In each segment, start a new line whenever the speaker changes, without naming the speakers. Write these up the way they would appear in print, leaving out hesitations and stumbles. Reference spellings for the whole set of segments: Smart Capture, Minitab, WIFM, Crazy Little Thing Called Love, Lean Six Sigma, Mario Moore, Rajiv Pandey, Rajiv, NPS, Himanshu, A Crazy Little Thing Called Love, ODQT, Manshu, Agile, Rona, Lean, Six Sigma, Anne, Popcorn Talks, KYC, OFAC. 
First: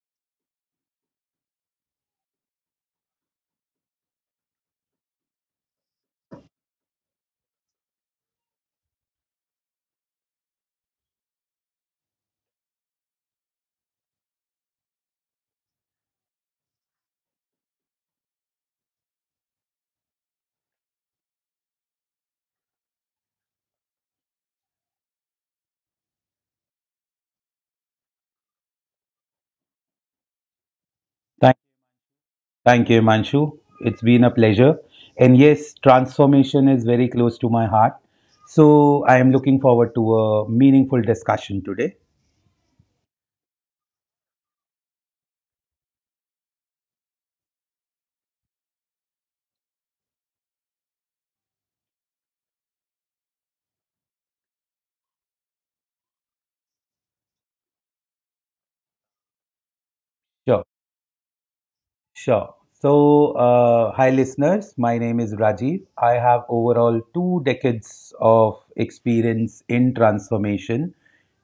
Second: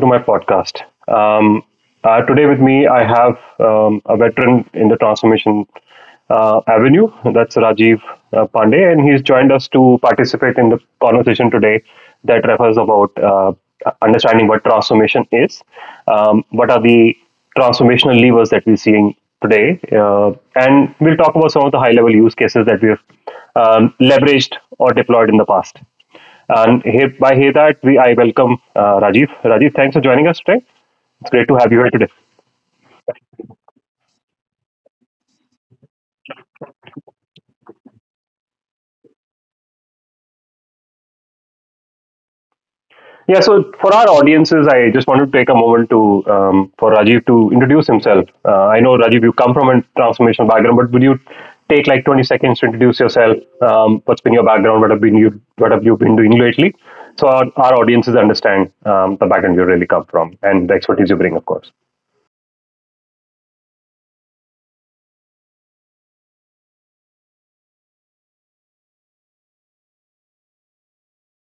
to my podcast. Um, today with me, I have a veteran in the transformation avenue. That's Rajiv Pandey, and he's joined us to participate in the conversation today that refers about understanding what transformation is, what are the transformational levers that we're seeing today, and we'll talk about some of the high-level use cases that we've leveraged or deployed in the past. And here, by here that we I welcome Rajiv. Rajiv, thanks for joining us today. It's great to
Thank,
have you here today.
thank you, Manshu. It's been a pleasure. And yes, transformation is very close to my heart. So I am looking forward to a meaningful discussion today.
Yeah, so for our audiences, I just wanted to take a moment to for Rajiv to introduce himself. I know Rajiv, you come from a transformational background, but would you take like 20 seconds to introduce yourself? What's been your background? What have you been doing lately? So our audiences understand the background you really come from
Sure,
and the expertise you bring, of course.
sure. So, hi listeners, my name is Rajiv. I have overall two decades of experience in transformation,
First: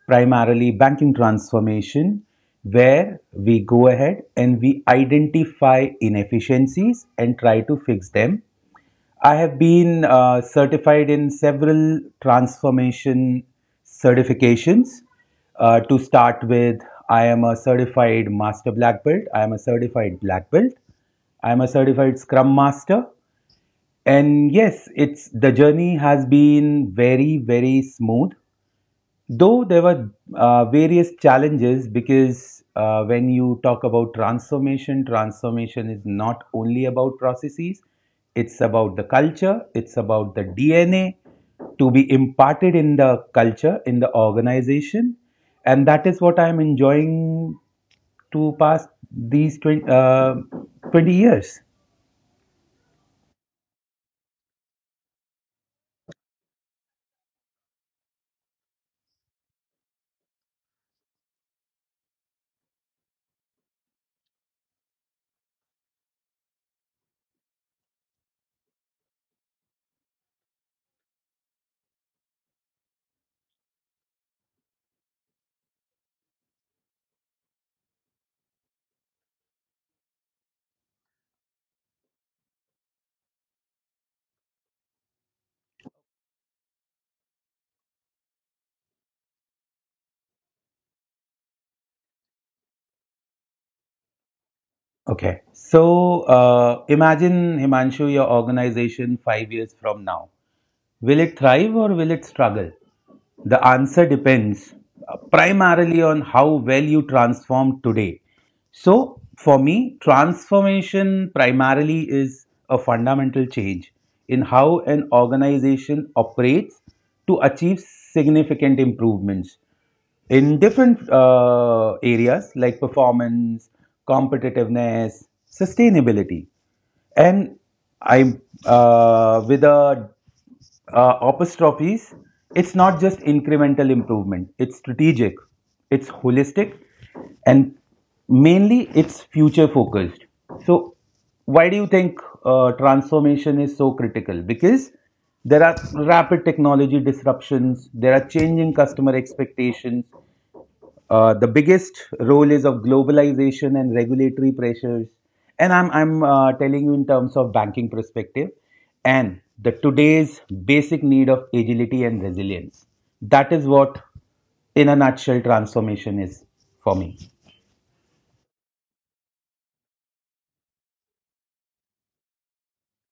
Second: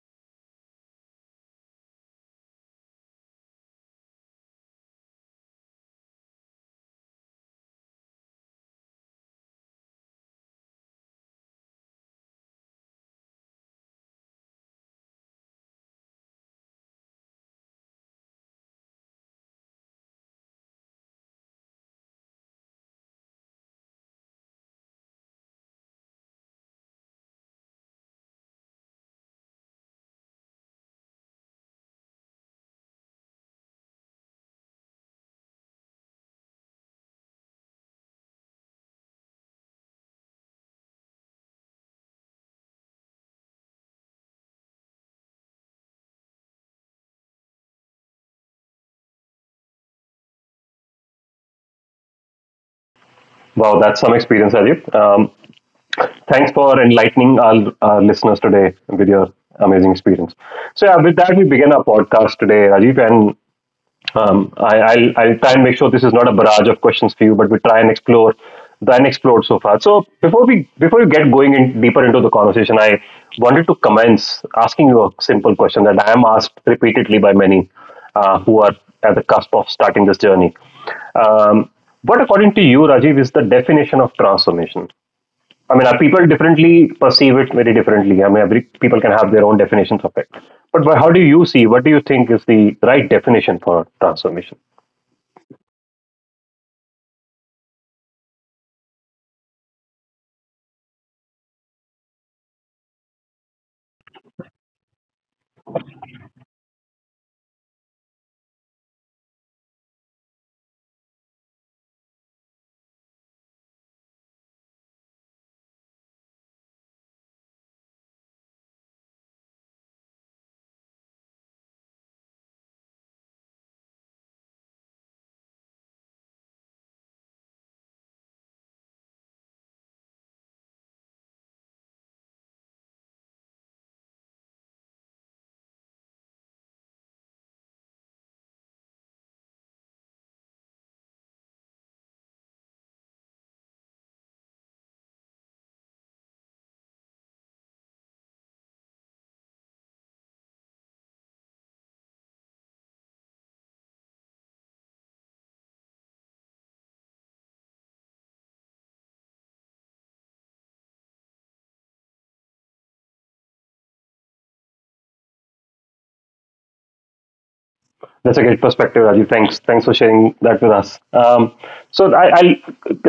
primarily banking transformation, where we go ahead and we identify inefficiencies and try to fix them. I have been certified in several transformation certifications. To start with, I am a certified master black belt, I am a certified black belt, I am a certified scrum master. And yes, it's the journey has been very, very smooth. Though there were various challenges, because when you talk about transformation, transformation is not only about processes, it's about the culture, it's about the DNA to be imparted in the culture, in the organization. And that is what I'm enjoying to pass these 20 years.
Wow, that's some experience, Rajiv. Thanks for enlightening our listeners today with your amazing experience. So, yeah, with that, we begin our podcast today, Rajiv. And I'll try and make sure this is not a barrage of questions for you, but we try and explore the unexplored so far. So, before we get going in deeper into the conversation, I wanted to commence asking you a simple question that I am asked repeatedly by many who are at the cusp of starting this journey. Um, what, according to you, Rajiv, is the definition of transformation? I mean, people differently perceive it very differently. I mean, every people can have their own definitions of it. But how do you see? What do you think is the right definition for transformation?
Okay. So imagine, Himanshu, your organization 5 years from now, will it thrive or will it struggle? The answer depends primarily on how well you transform today. So, for me, transformation primarily is a fundamental change in how an organization operates to achieve significant improvements in different areas like performance, competitiveness, sustainability, and I with a apostrophes, it's not just incremental improvement, it's strategic, it's holistic, and mainly it's future focused. So, why do you think transformation is so critical? Because there are rapid technology disruptions, there are changing customer expectations, the biggest role is of globalization and regulatory pressures. And I'm telling you in terms of banking perspective and the today's basic need of agility and resilience. That is what, in a nutshell, transformation is for me.
That's a great perspective, Rajiv. Thanks for sharing that with us. So I, I'll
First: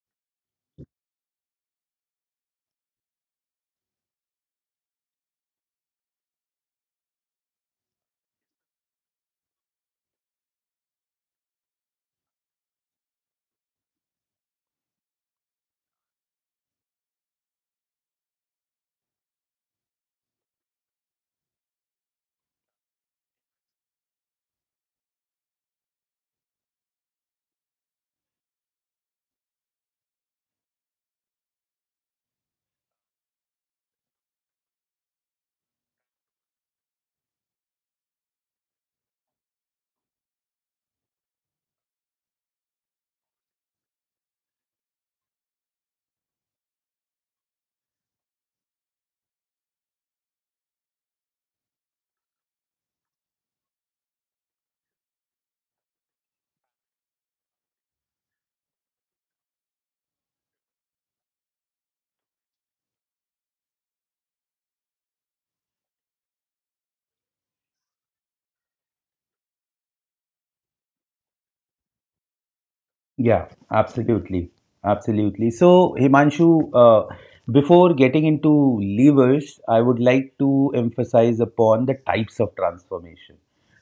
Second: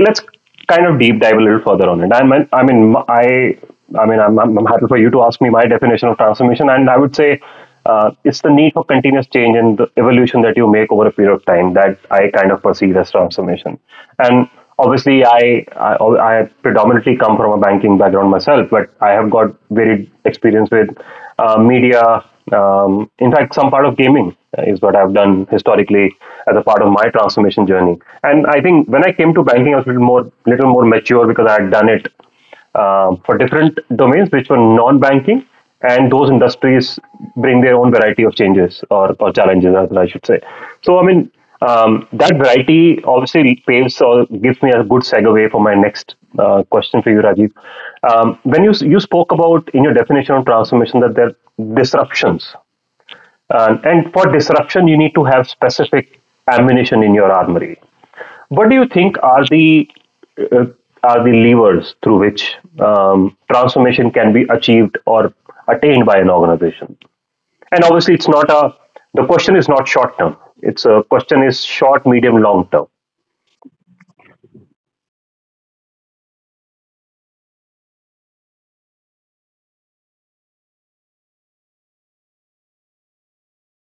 let's kind of deep dive a little further on it. I mean, I mean, I mean, I'm happy for you to ask me my definition of transformation, and I would say it's the need for continuous change and the evolution that you make over a period of time that I kind of perceive as transformation. And obviously, I predominantly come from a banking background myself, but I have got varied experience with media, in fact, some part of gaming is what I've done historically as a part of my transformation journey. And I think when I came to banking, I was a little more mature because I had done it for different domains which were non-banking, and those industries bring their own variety of changes or challenges, as I should say. So, I mean, that variety obviously paves or gives me a good segue for my next question for you, Rajiv. When you spoke about in your definition of transformation that there are disruptions, and for disruption you need to have specific ammunition in your armory. What do you think are the uh, are the levers through which transformation can be achieved or attained by an organization? And obviously, it's not a the question is not short term. It's a question is short, medium, long term.
Yeah, absolutely. Absolutely. So, Himanshu, before getting into levers, I would like to emphasize upon the types of transformation.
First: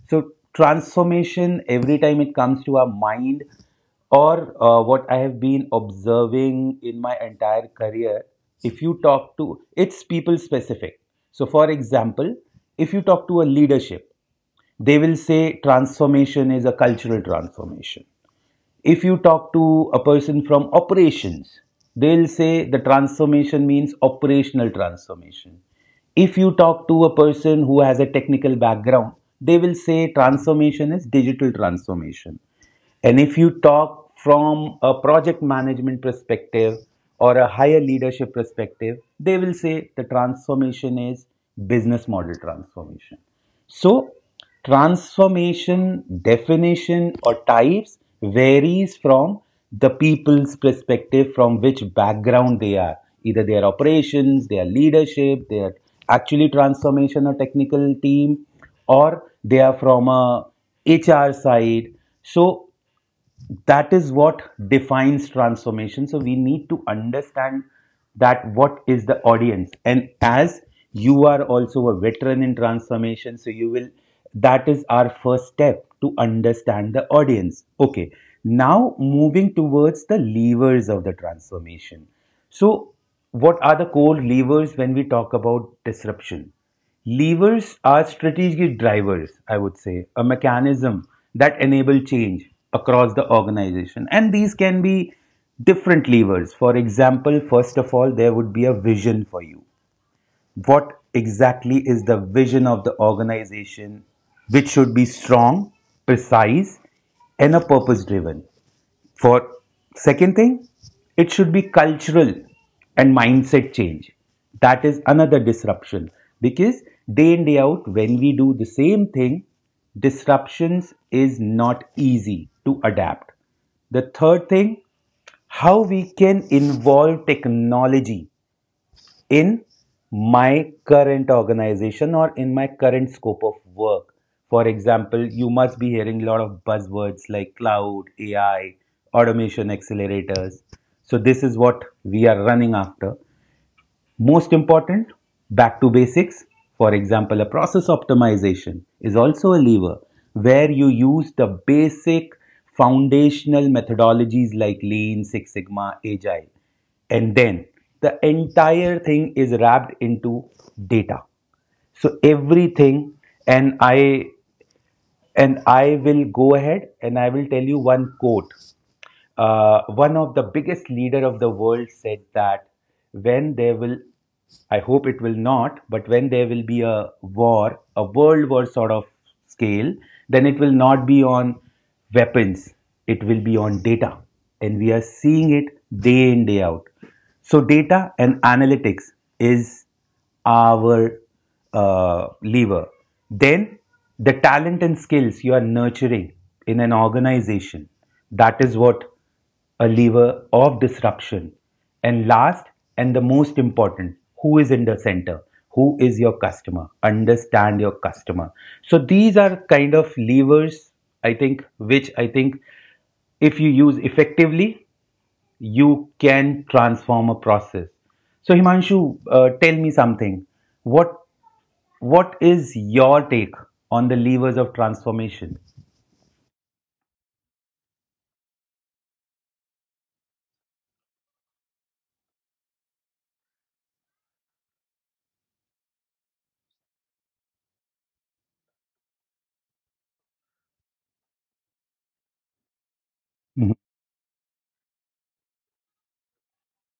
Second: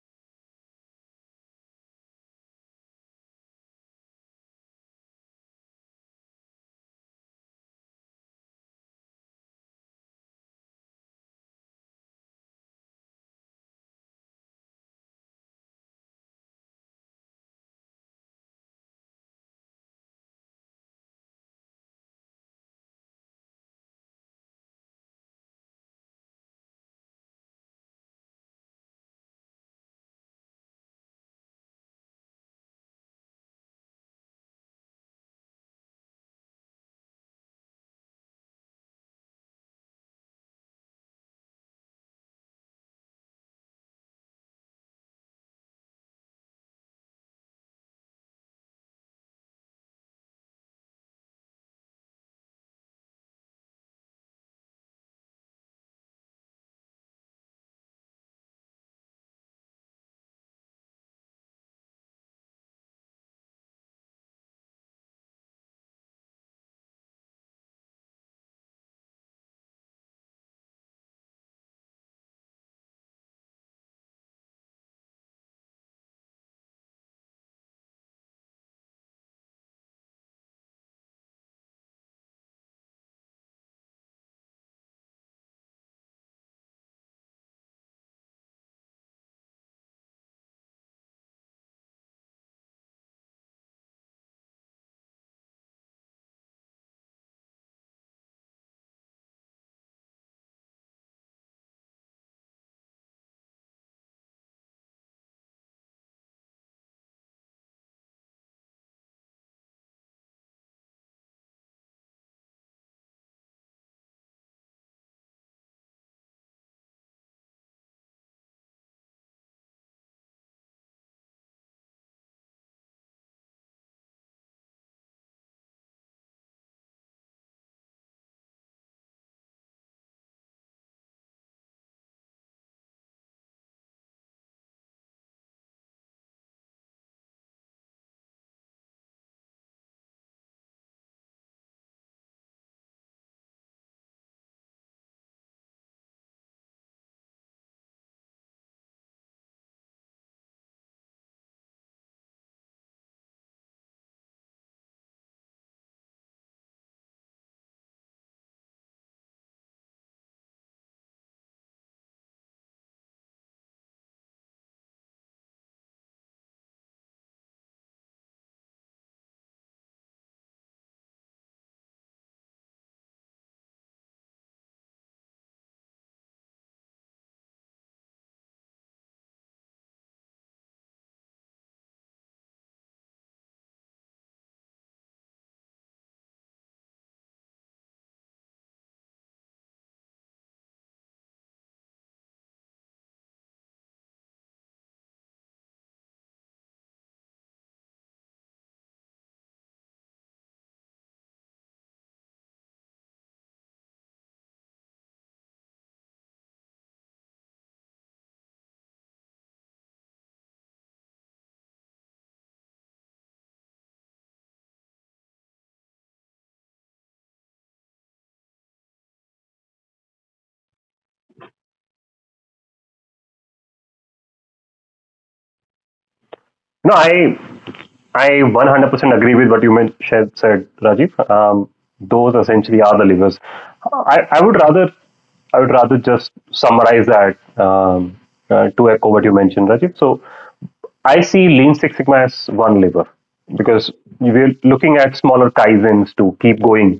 So, transformation, every time it comes to our mind, or what I have been observing in my entire career, if you talk to, it's people specific. So, for example, if you talk to a leadership, they will say transformation is a cultural transformation. If you talk to a person from operations, they'll say the transformation means operational transformation. If you talk to a person who has a technical background, they will say transformation is digital transformation. And if you talk from a project management perspective or a higher leadership perspective, they will say the transformation is business model transformation. So transformation, definition, or types varies from the people's perspective, from which background they are. Either their operations, their leadership, their actually transformation or technical team, or they are from a HR side. So that is what defines transformation, so we need to understand that what is the audience, and as you are also a veteran in transformation, so you will, that is our first step, to understand the audience. Okay, now moving towards the levers of the transformation. So what are the core levers when we talk about disruption? Levers are strategic drivers, I would say, a mechanism that enable change across the organization. And these can be different levers. For example, first of all, there would be a vision for you. What exactly is the vision of the organization, which should be strong, precise, and a purpose driven? For second thing, it should be cultural and mindset change. That is another disruption, because day in day out when we do the same thing, disruptions is not easy to adapt. The third thing, how we can involve technology in my current organization or in my current scope of work. For example, you must be hearing a lot of buzzwords like cloud, AI, automation accelerators. So, this is what we are running after. Most important, back to basics. For example, a process optimization is also a lever where you use the basic foundational methodologies like Lean, Six Sigma, Agile. And then the entire thing is wrapped into data. So everything, and I and I will go ahead and I will tell you one quote. One of the biggest leader of the world said that when there will, I hope it will not, but when there will be a war, a world war sort of scale, then it will not be on weapons, it will be on data. And we are seeing it day in, day out. So, data and analytics is our lever. Then the talent and skills you are nurturing in an organization, that is what a lever of disruption. And last and the most important, who is in the center? Who is your customer? Understand your customer. So these are kind of levers, I think, which I think if you use effectively, you can transform a process. So Himanshu, tell me something. What is your take on the levers of transformation?
No, I 100% agree with what you said, Rajiv. Those essentially are the levers. I, I would rather I would rather just summarize that to echo what you mentioned, Rajiv. So I see Lean Six Sigma as one lever because we're looking at smaller kaizens to keep going,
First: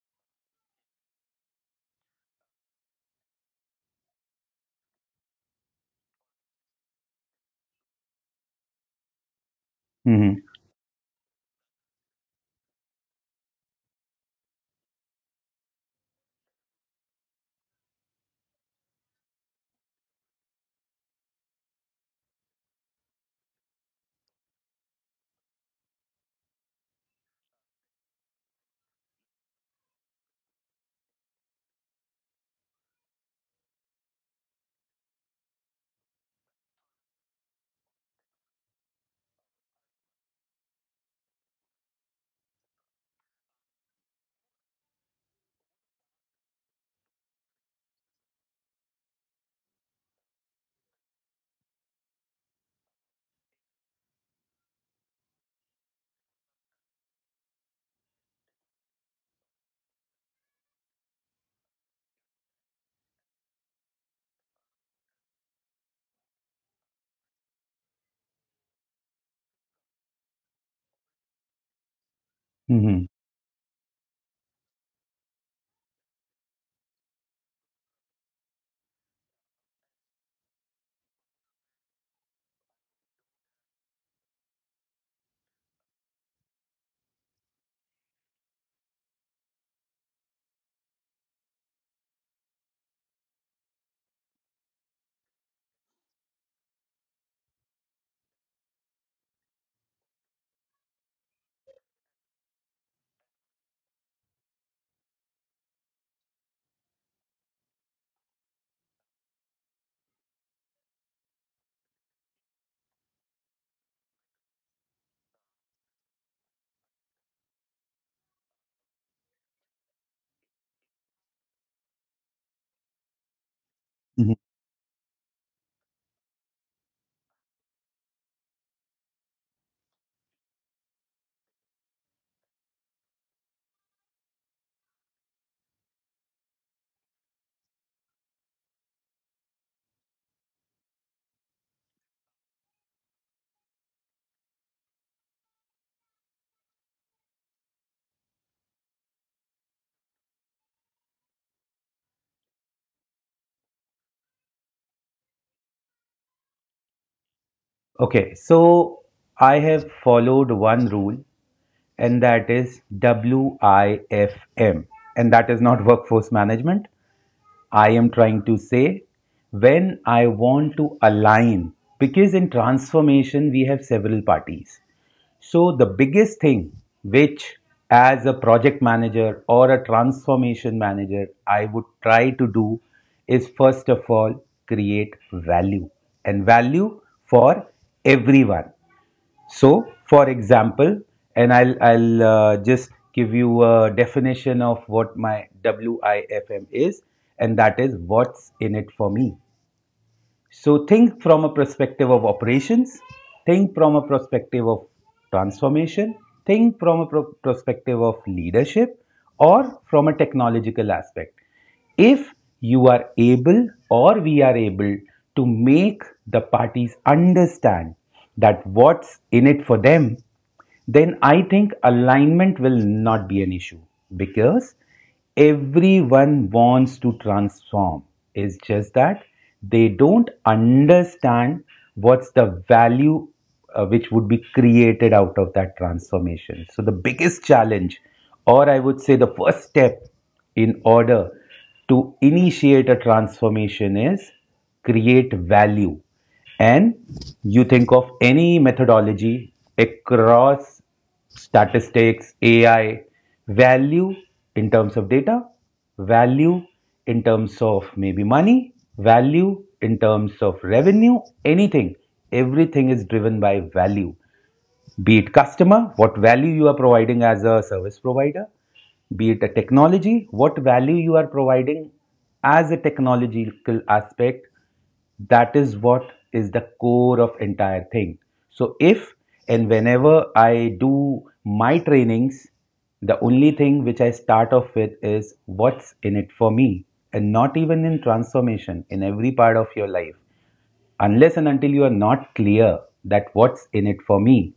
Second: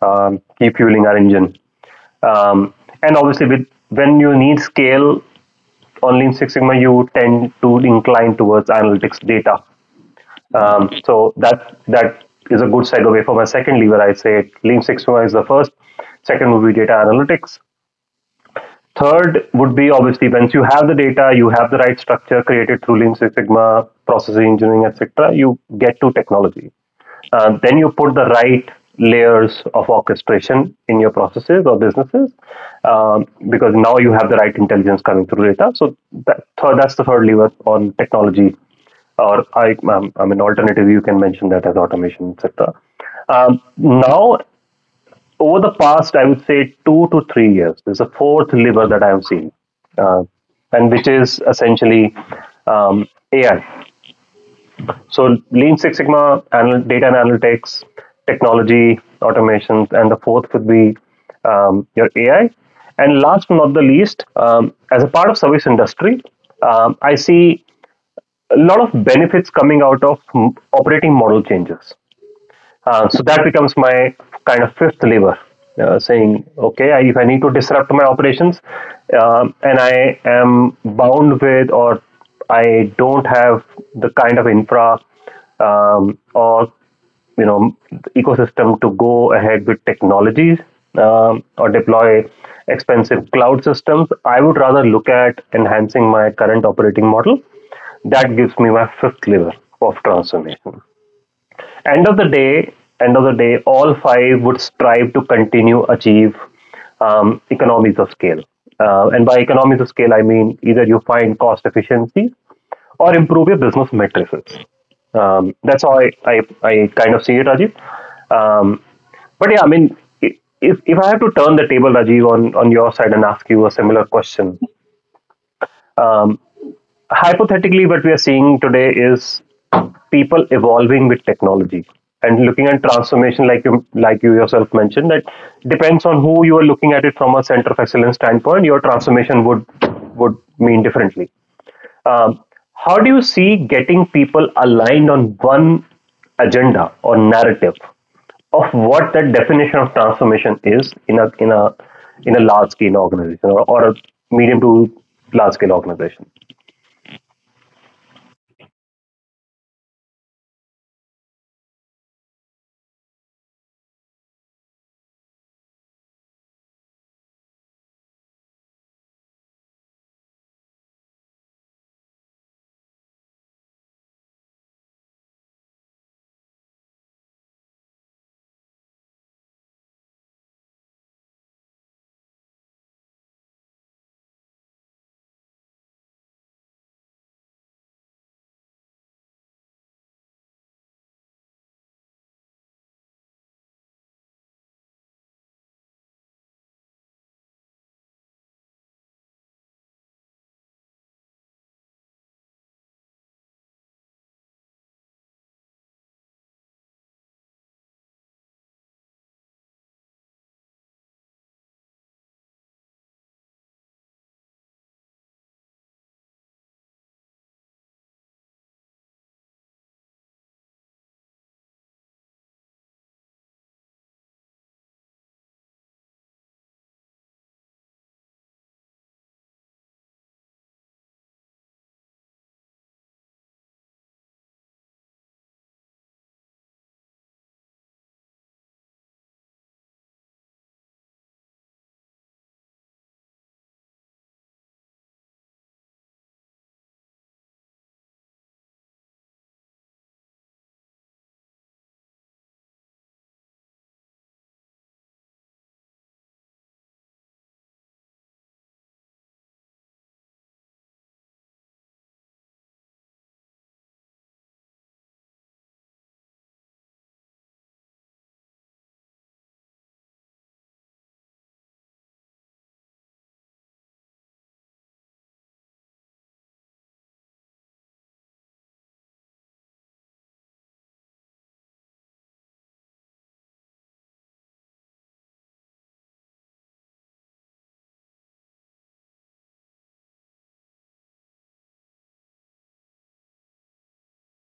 keep fueling our engine. Um, and obviously, with when you need scale on Lean Six Sigma, you tend to incline towards analytics data.
hmm
So that is a good segue for my second lever. I say Lean Six Sigma is the first. Second would be data analytics. Third would be, obviously, once you have the data, you have the right structure created through Lean Six Sigma, process engineering, etc. You get to technology. Then you put the right layers of orchestration in your processes or businesses because now you have the right intelligence coming through data. So that's the third lever on technology, or, I mean, alternative you can mention that as automation, etc. Now over the past, I would say 2 to 3 years, there's a fourth lever that I have seen, uh, and which is essentially AI. So Lean Six Sigma, data and analytics, technology, automations, and the fourth would be your AI. And last but not the least, as a part of service industry, I see a lot of benefits coming out of operating model changes.
hmm
So that becomes my kind of fifth lever, saying, okay, if I need to disrupt my operations and I am bound with or I don't have the kind of infra or you know ecosystem to go ahead with technologies or deploy expensive cloud systems, I would rather look at enhancing my current operating model. That gives me my fifth lever of transformation end of the day, end of the day, all five would strive to continue achieve economies of scale. And by economies of scale, I mean either you find cost efficiencies or improve your business matrices. That's how I kind of see it, Rajiv. Um, but yeah, I mean, if I have to turn the table, Rajiv, on your side and ask you a similar
hmm.
question, um, hypothetically what we are seeing today is people evolving with technology and looking at transformation like you yourself mentioned that depends on who you are looking at it from a center of excellence standpoint. Your transformation would mean differently. Um, how do you see getting people aligned on one agenda or narrative of what that definition of transformation is in a large scale organization, or a medium to large scale organization?
Okay, so I have followed one rule, and that is WIFM, and that is not workforce management. I am trying to say, when I want to align, because in transformation we have several parties. So, the biggest thing which, as a project manager or a transformation manager, I would try to do is first of all create value, and value for everyone. So, for example, and I'll just give you a definition of what my WIFM is, and that is what's in it for me. So think from a perspective of operations, think from a perspective of transformation, think from a pro- perspective of leadership, or from a technological aspect. If you are able or we are able to make the parties understand that what's in it for them, then I think alignment will not be an issue, because everyone wants to transform. It's just that they don't understand what's the value which would be created out of that transformation. So, the biggest challenge, or I would say the first step in order to initiate a transformation, is create value. And you think of any methodology across statistics, AI, value in terms of data, value in terms of maybe money, value in terms of revenue, anything. Everything is driven by value. Be it customer, what value you are providing as a service provider, be it a technology, what value you are providing as a technological aspect, that is what is the core of entire thing. So if, and whenever I do my trainings, the only thing which I start off with is what's in it for me, and not even in transformation, in every part of your life. Unless and until you are not clear that what's in it for me,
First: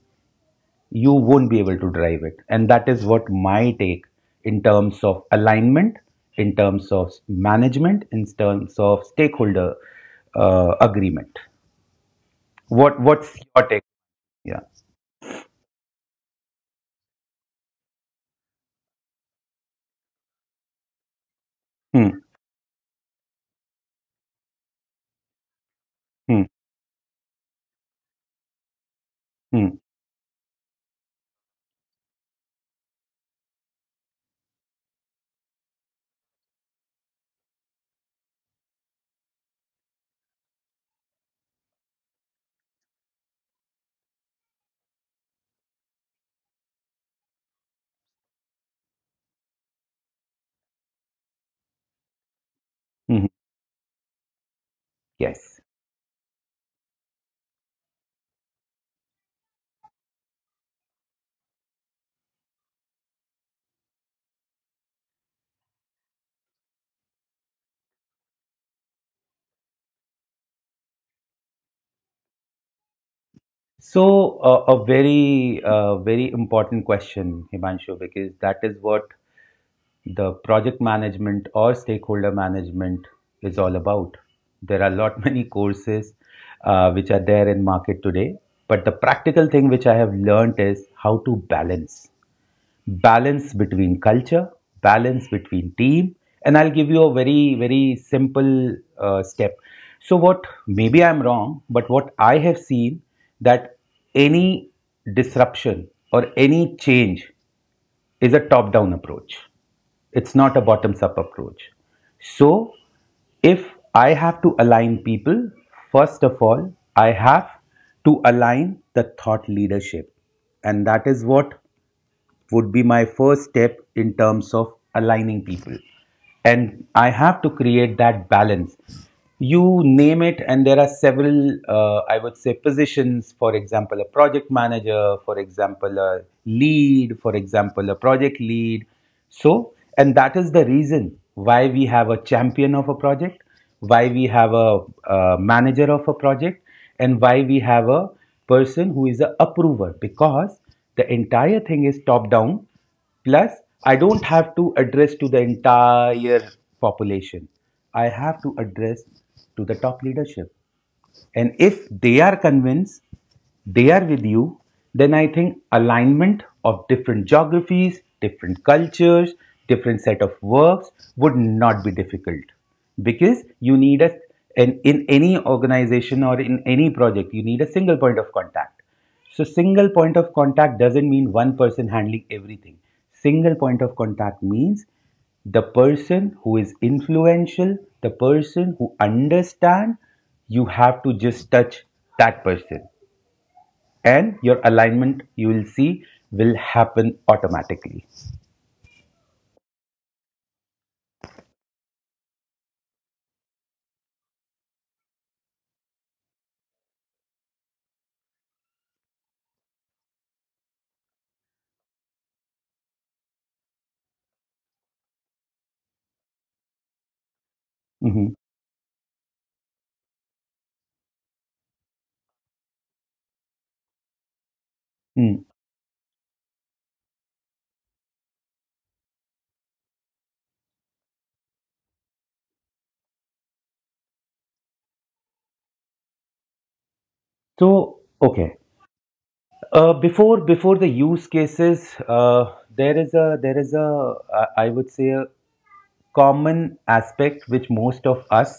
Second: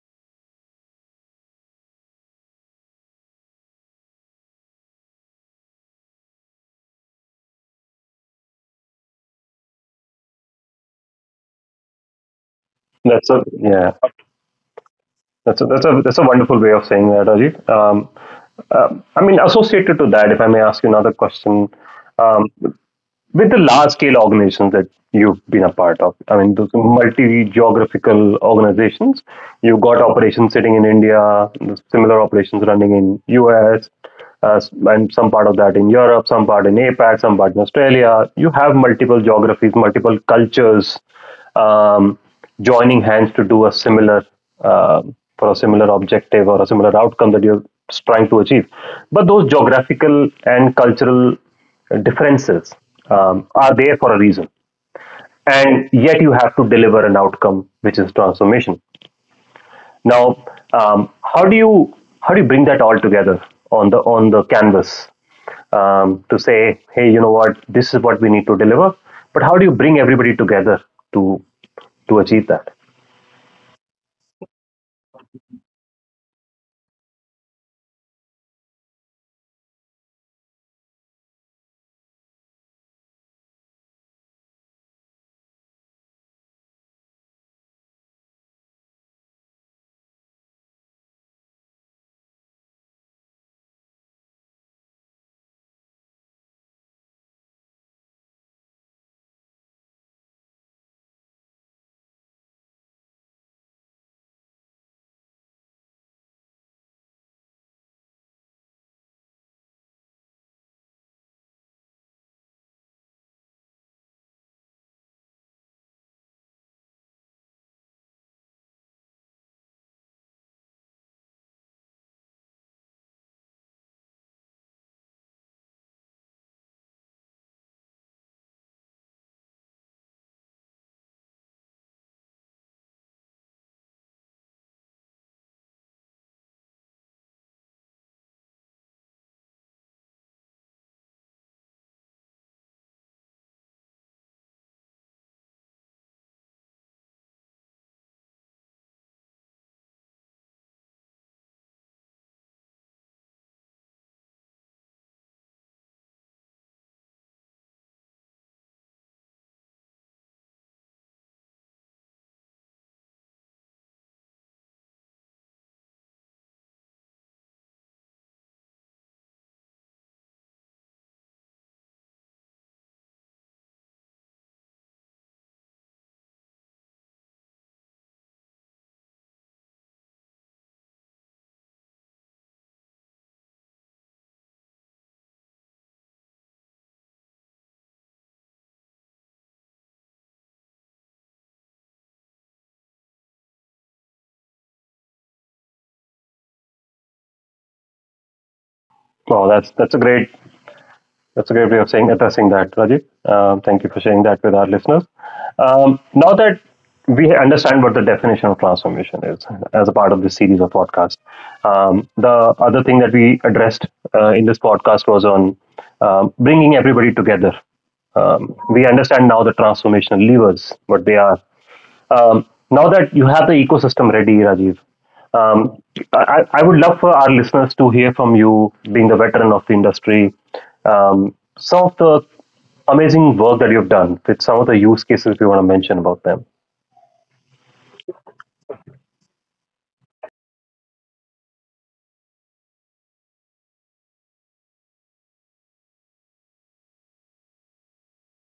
you won't be able to drive it. And that is what my take in terms of alignment, in terms of management, in terms of stakeholder agreement. What
That's
What's
a
your take?
yeah.
Yeah.
That's that's a wonderful way of saying that, Ajit. I mean, associated to that, if I may ask you another question,
Hmm,
um, with the large scale organizations that you've been a part of, I
hmm,
mean, those multi geographical organizations,
hmm,
you've got operations sitting in India, similar operations running in US, and some part of that in Europe, some part in APAC, some part in Australia. You have multiple geographies, multiple cultures. Um, joining hands to do a similar uh, for a similar objective or a similar outcome that you're trying to achieve. But those geographical and cultural differences
hmm.
are there for a reason,
Yes.
and yet you have to deliver an outcome which is transformation. Now, um, how do you how do you bring that all together on the canvas to say, hey, you know what, this is what we need to deliver. But how do you bring everybody together to to achieve that?
So a very very important question, Himanshu, because that is what the project management or stakeholder management is all about. There are a lot many courses which are there in market today, but the practical thing which I have learned is how to balance, balance between culture, balance between team, and I'll give you a very very simple step. So what, maybe I'm wrong, but what I have seen, that any disruption or any change is a top down approach, it's not a bottoms up approach. So, if I have to align people, first of all, I have to align the thought leadership. And that is what would be my first step in terms of aligning people. And I have to create that balance. You name it, and there are several I would say positions, for example a project manager, for example a lead, for example a project lead. So, and that is the reason why we have a champion of a project, why we have a manager of a project, and why we have a person who is a approver, because the entire thing is top down. Plus, I don't have to address to the entire population, I have to address to the top leadership, and if they are convinced, they are with you, then I think alignment of different geographies, different cultures, different set of works would not be difficult, because you need a, and in any organization or in any project you need a single point of contact. So single point of contact doesn't mean one person handling everything. Single point of contact means the person who is influential, the person who understands. You have to just touch that person, and your alignment, you will see, will happen automatically.
Wow, that's a great way of saying addressing that, Rajiv. Thank you for sharing that with our listeners. Now that we understand what the definition of transformation is as a part of this series of podcasts, the other thing that we addressed in this podcast was on bringing everybody together.
Mhm.
We understand now the transformational levers, what they are, um, now that you have the ecosystem ready, Rajiv,
Mm.
um, I would love for our listeners to hear from you, being the veteran of the industry, some of the amazing work that you've done with some of the use cases if you want to mention about them.
So, okay, before the use cases, there is a I would say a common aspect which most of us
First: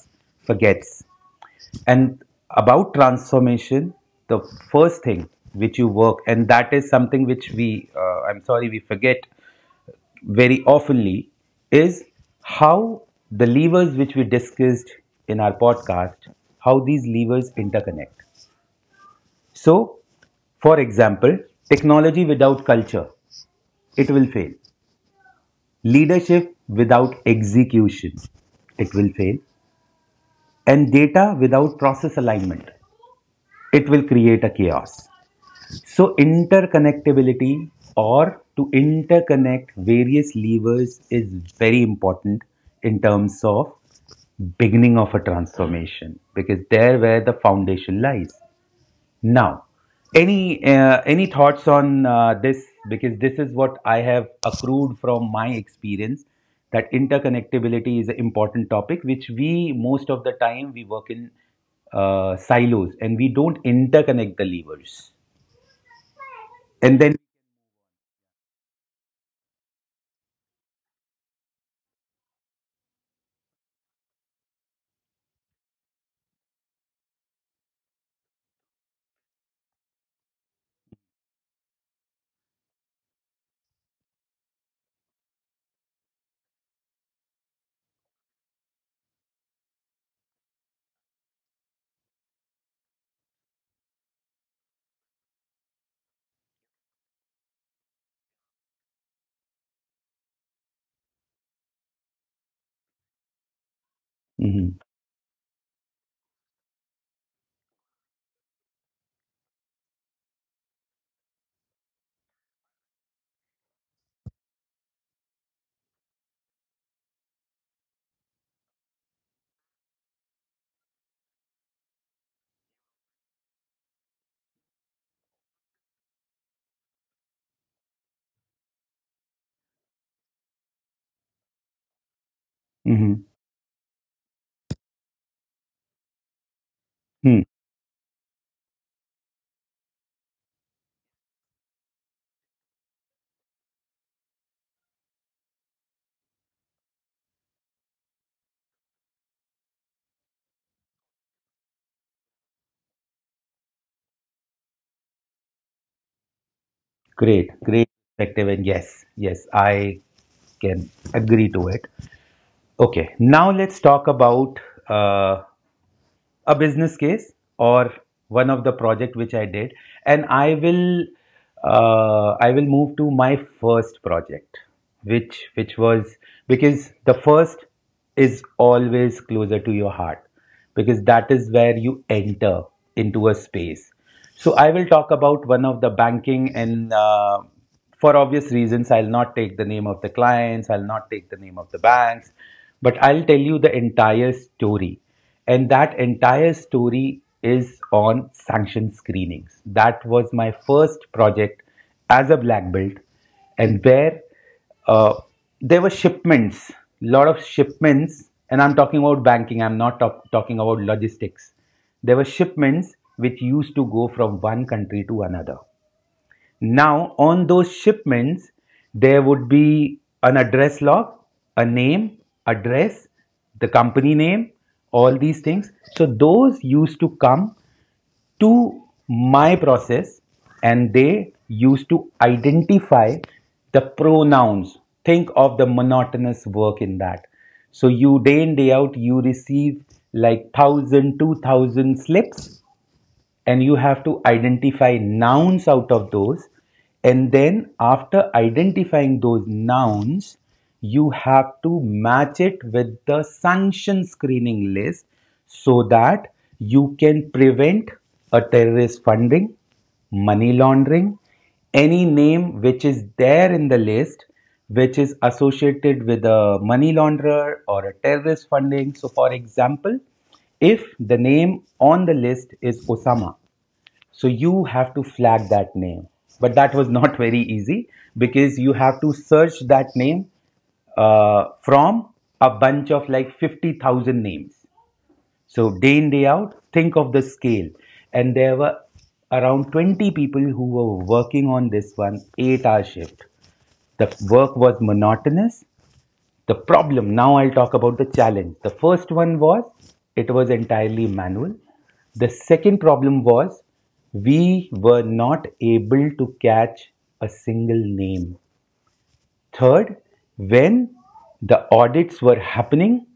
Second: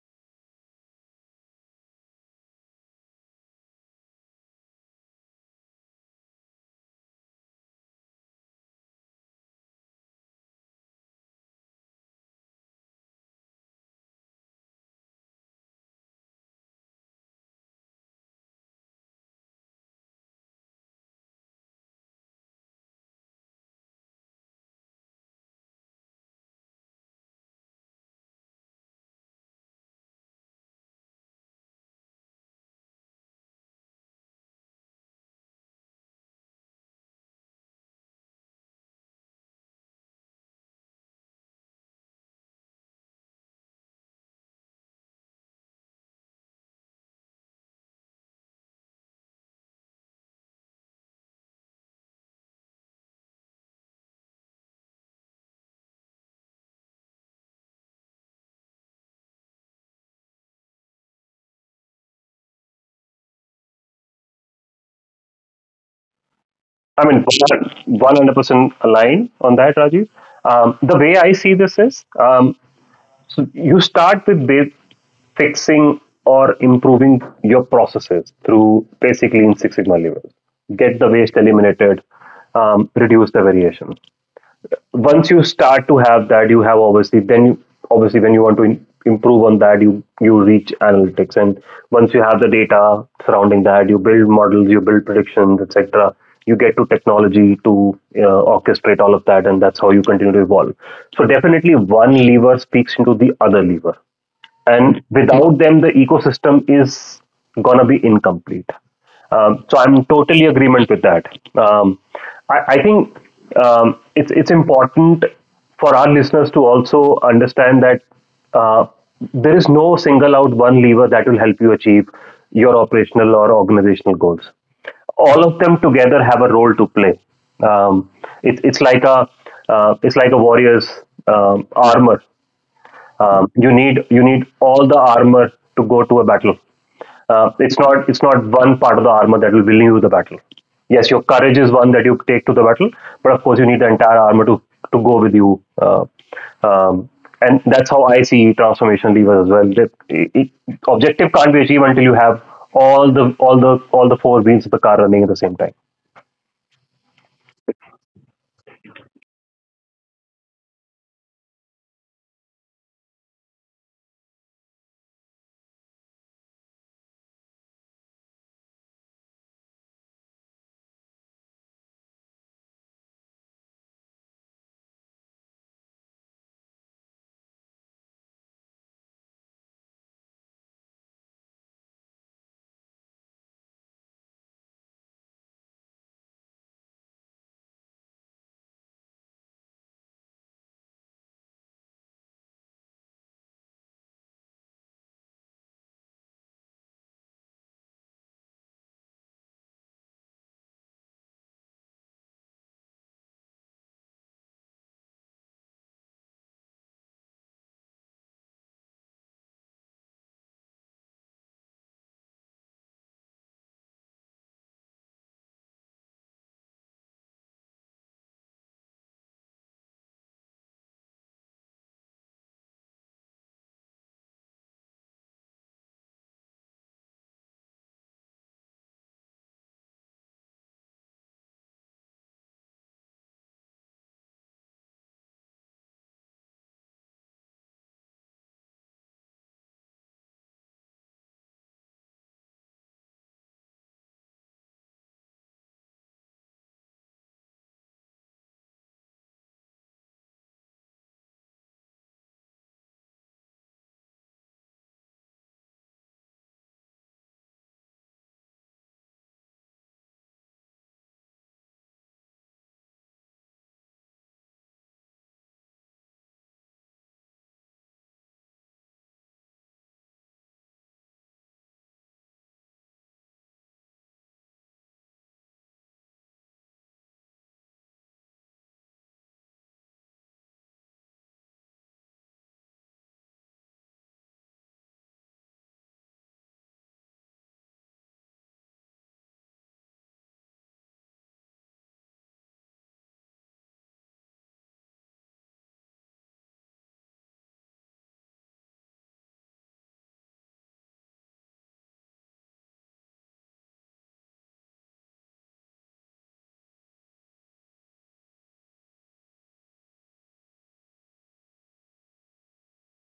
forgets and about transformation, the first thing which you work, and that is something which we I'm sorry, we forget very oftenly is how the levers which we discussed in our podcast, how these levers interconnect. So, for example, technology without culture, it will fail. Leadership without execution, it will fail. And data without process alignment, it will create a chaos. So interconnectability or to interconnect various levers is very important in terms of beginning of a transformation because there where the foundation lies. Now, any thoughts on this? Because this is what I have accrued from my experience that interconnectability is an important topic which we most of the time we work in silos, and we don't interconnect the levers and
I
then.
mean, 100% aligned on that, Rajiv. The way I see this is so you start with fixing or improving your processes through basically in Six Sigma levers. Get the waste eliminated, reduce the variation. Once you start to have that, you have obviously then you, obviously when you want to improve on that, you reach analytics, and once you have the data surrounding that, you build models, you build predictions, etc. You get to technology to orchestrate all of that, and that's how you continue to evolve. So definitely one lever speaks into the other lever,
Mhm.
and without them the ecosystem is gonna be incomplete. So I'm totally agreement with that. Um, I think it's important for our listeners to also understand that uh, there is no single out one lever that will help you achieve your operational or organizational goals. All of them together have a role to play. Um, it, it's like a it's like a warrior's armor.
Mhm.
You need all the armor to go to a battle.
Hmm.
It's not one part of the armor that will win you the battle. Yes, your courage is one that you take to the battle, but of course you need the entire armor to go with you. Um, and that's how I see transformation levers as well. Objective can't be achieved until you have all the four wheels of the car running at the same time.
Great. Great perspective. And yes, yes, I can agree to it. Okay. Now let's talk about uh, a business case or one of the project which I did, and I will move to my first project, which was because the first is always closer to your heart because that is where you enter into a space. So I will talk about one of the banking, and for obvious reasons, I'll not take the name of the clients, I'll not take the name of the banks, but I'll tell you the entire story. And that entire story is on sanction screenings. That was my first project as a black belt, and where uh, there were shipments, lot of shipments, and I'm talking about banking. I'm not talking about logistics. There were shipments which used to go from one country to another. Now, on those shipments, there would be an address log, a name, address, the company name, all these things. So, those used to come to my process, and they used to identify the pronouns. Think of the monotonous work in that. So you day in, day out, you receive like 1,000, 2,000 slips, and you have to identify nouns out of those. And then, after identifying those nouns, you have to match it with the sanction screening list so that you can prevent a terrorist funding, money laundering, any name which is there in the list which is associated with a money launderer or a terrorist funding. So, for example, if the name on the list is Osama, so you have to flag that name. But that was not very easy because you have to search that name from a bunch of like 50,000 names. So day in, day out, think of the scale. And there were around 20 people who were working on this one 8-hour shift. The work was monotonous. The problem, now I'll talk about the challenge. The first one was it was entirely manual. The second problem was we were not able to catch a single name. Third, when the audits were happening,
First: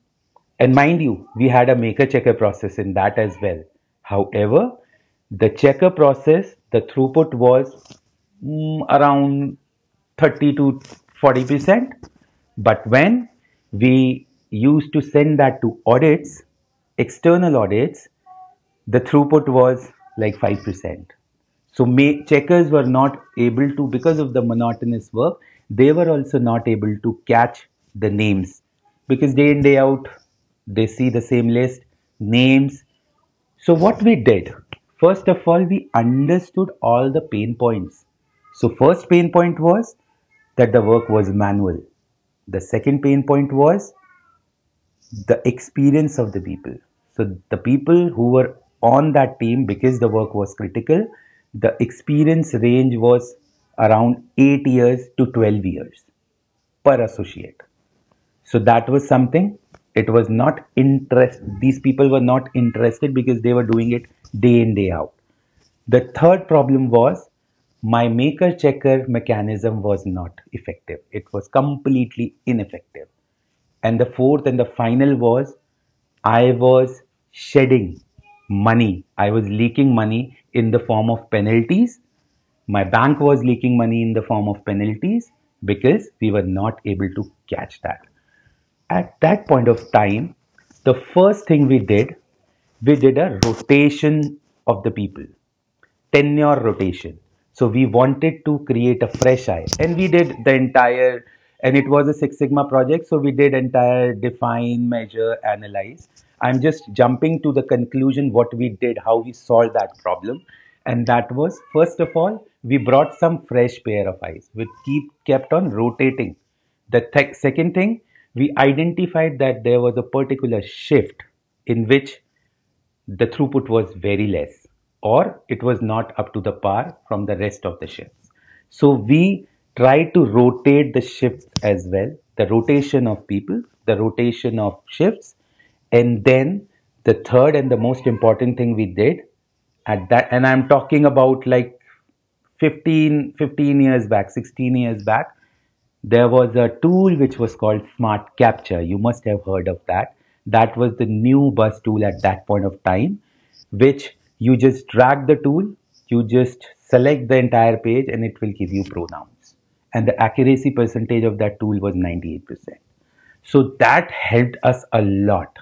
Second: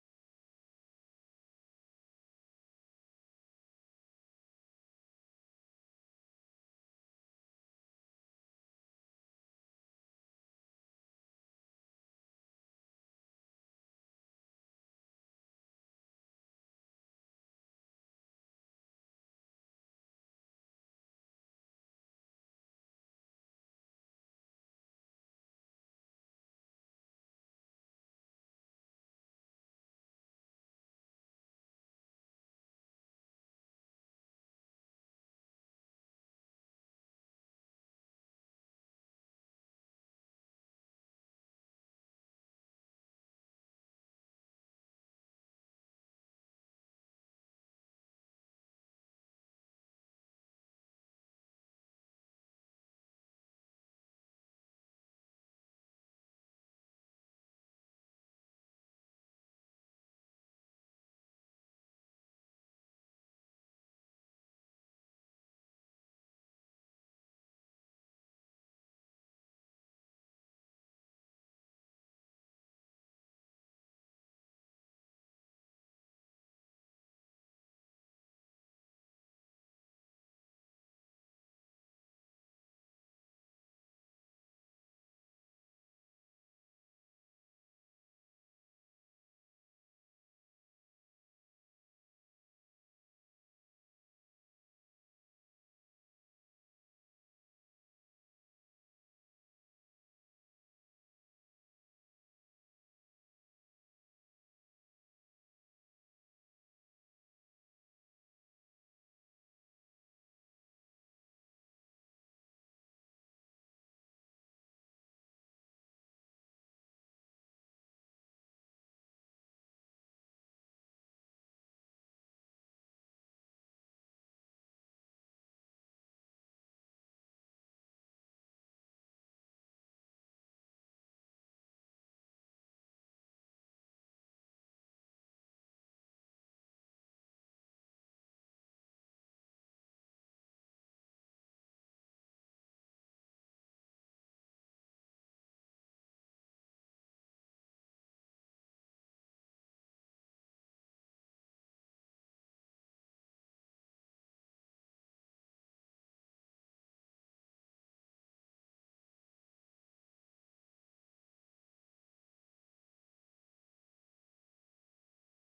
and mind you, we had a maker checker process in that as well. However, the checker process, the throughput was around 30 to 40%. But when we used to send that to audits, external audits, the throughput was like 5%. So checkers were not able to, because of the monotonous work, they were also not able to catch the names because day in, day out, they see the same list, names. So what we did, first of all, we understood all the pain points. So first pain point was that the work was manual. The second pain point was the experience of the people. So the people who were on that team because the work was critical, the experience range was around 8 years to 12 years per associate. So that was something. It was not interest. These people were not interested because they were doing it day in, day out. The third problem was my maker checker mechanism was not effective. It was completely ineffective. And the fourth and the final was I was shedding money. I was leaking money in the form of penalties. My bank was leaking money in the form of penalties because we were not able to catch that. At that point of time, the first thing we did a rotation of the people, tenure rotation. So we wanted to create a fresh eye, and we did the entire, and it was a Six Sigma project. So we did entire define, measure, analyze. I'm just jumping to the conclusion what we did, how we solved that problem, and that was first of all we brought some fresh pair of eyes, which keep kept on rotating. The second thing we identified that there was a particular shift in which the throughput was very less, or it was not up to the par from the rest of the shifts. So we tried to rotate the shifts as well, the rotation of people, the rotation of shifts, and then the third and the most important thing we did at that, and I'm talking about like Fifteen years back, 16 years back, there was a tool which was called Smart Capture. You must have heard of that. That was the new bus tool at that point of time, which you just drag the tool, you just select the entire page, and it will give you pronouns. And the accuracy percentage of that tool was 98%. So that helped us a lot,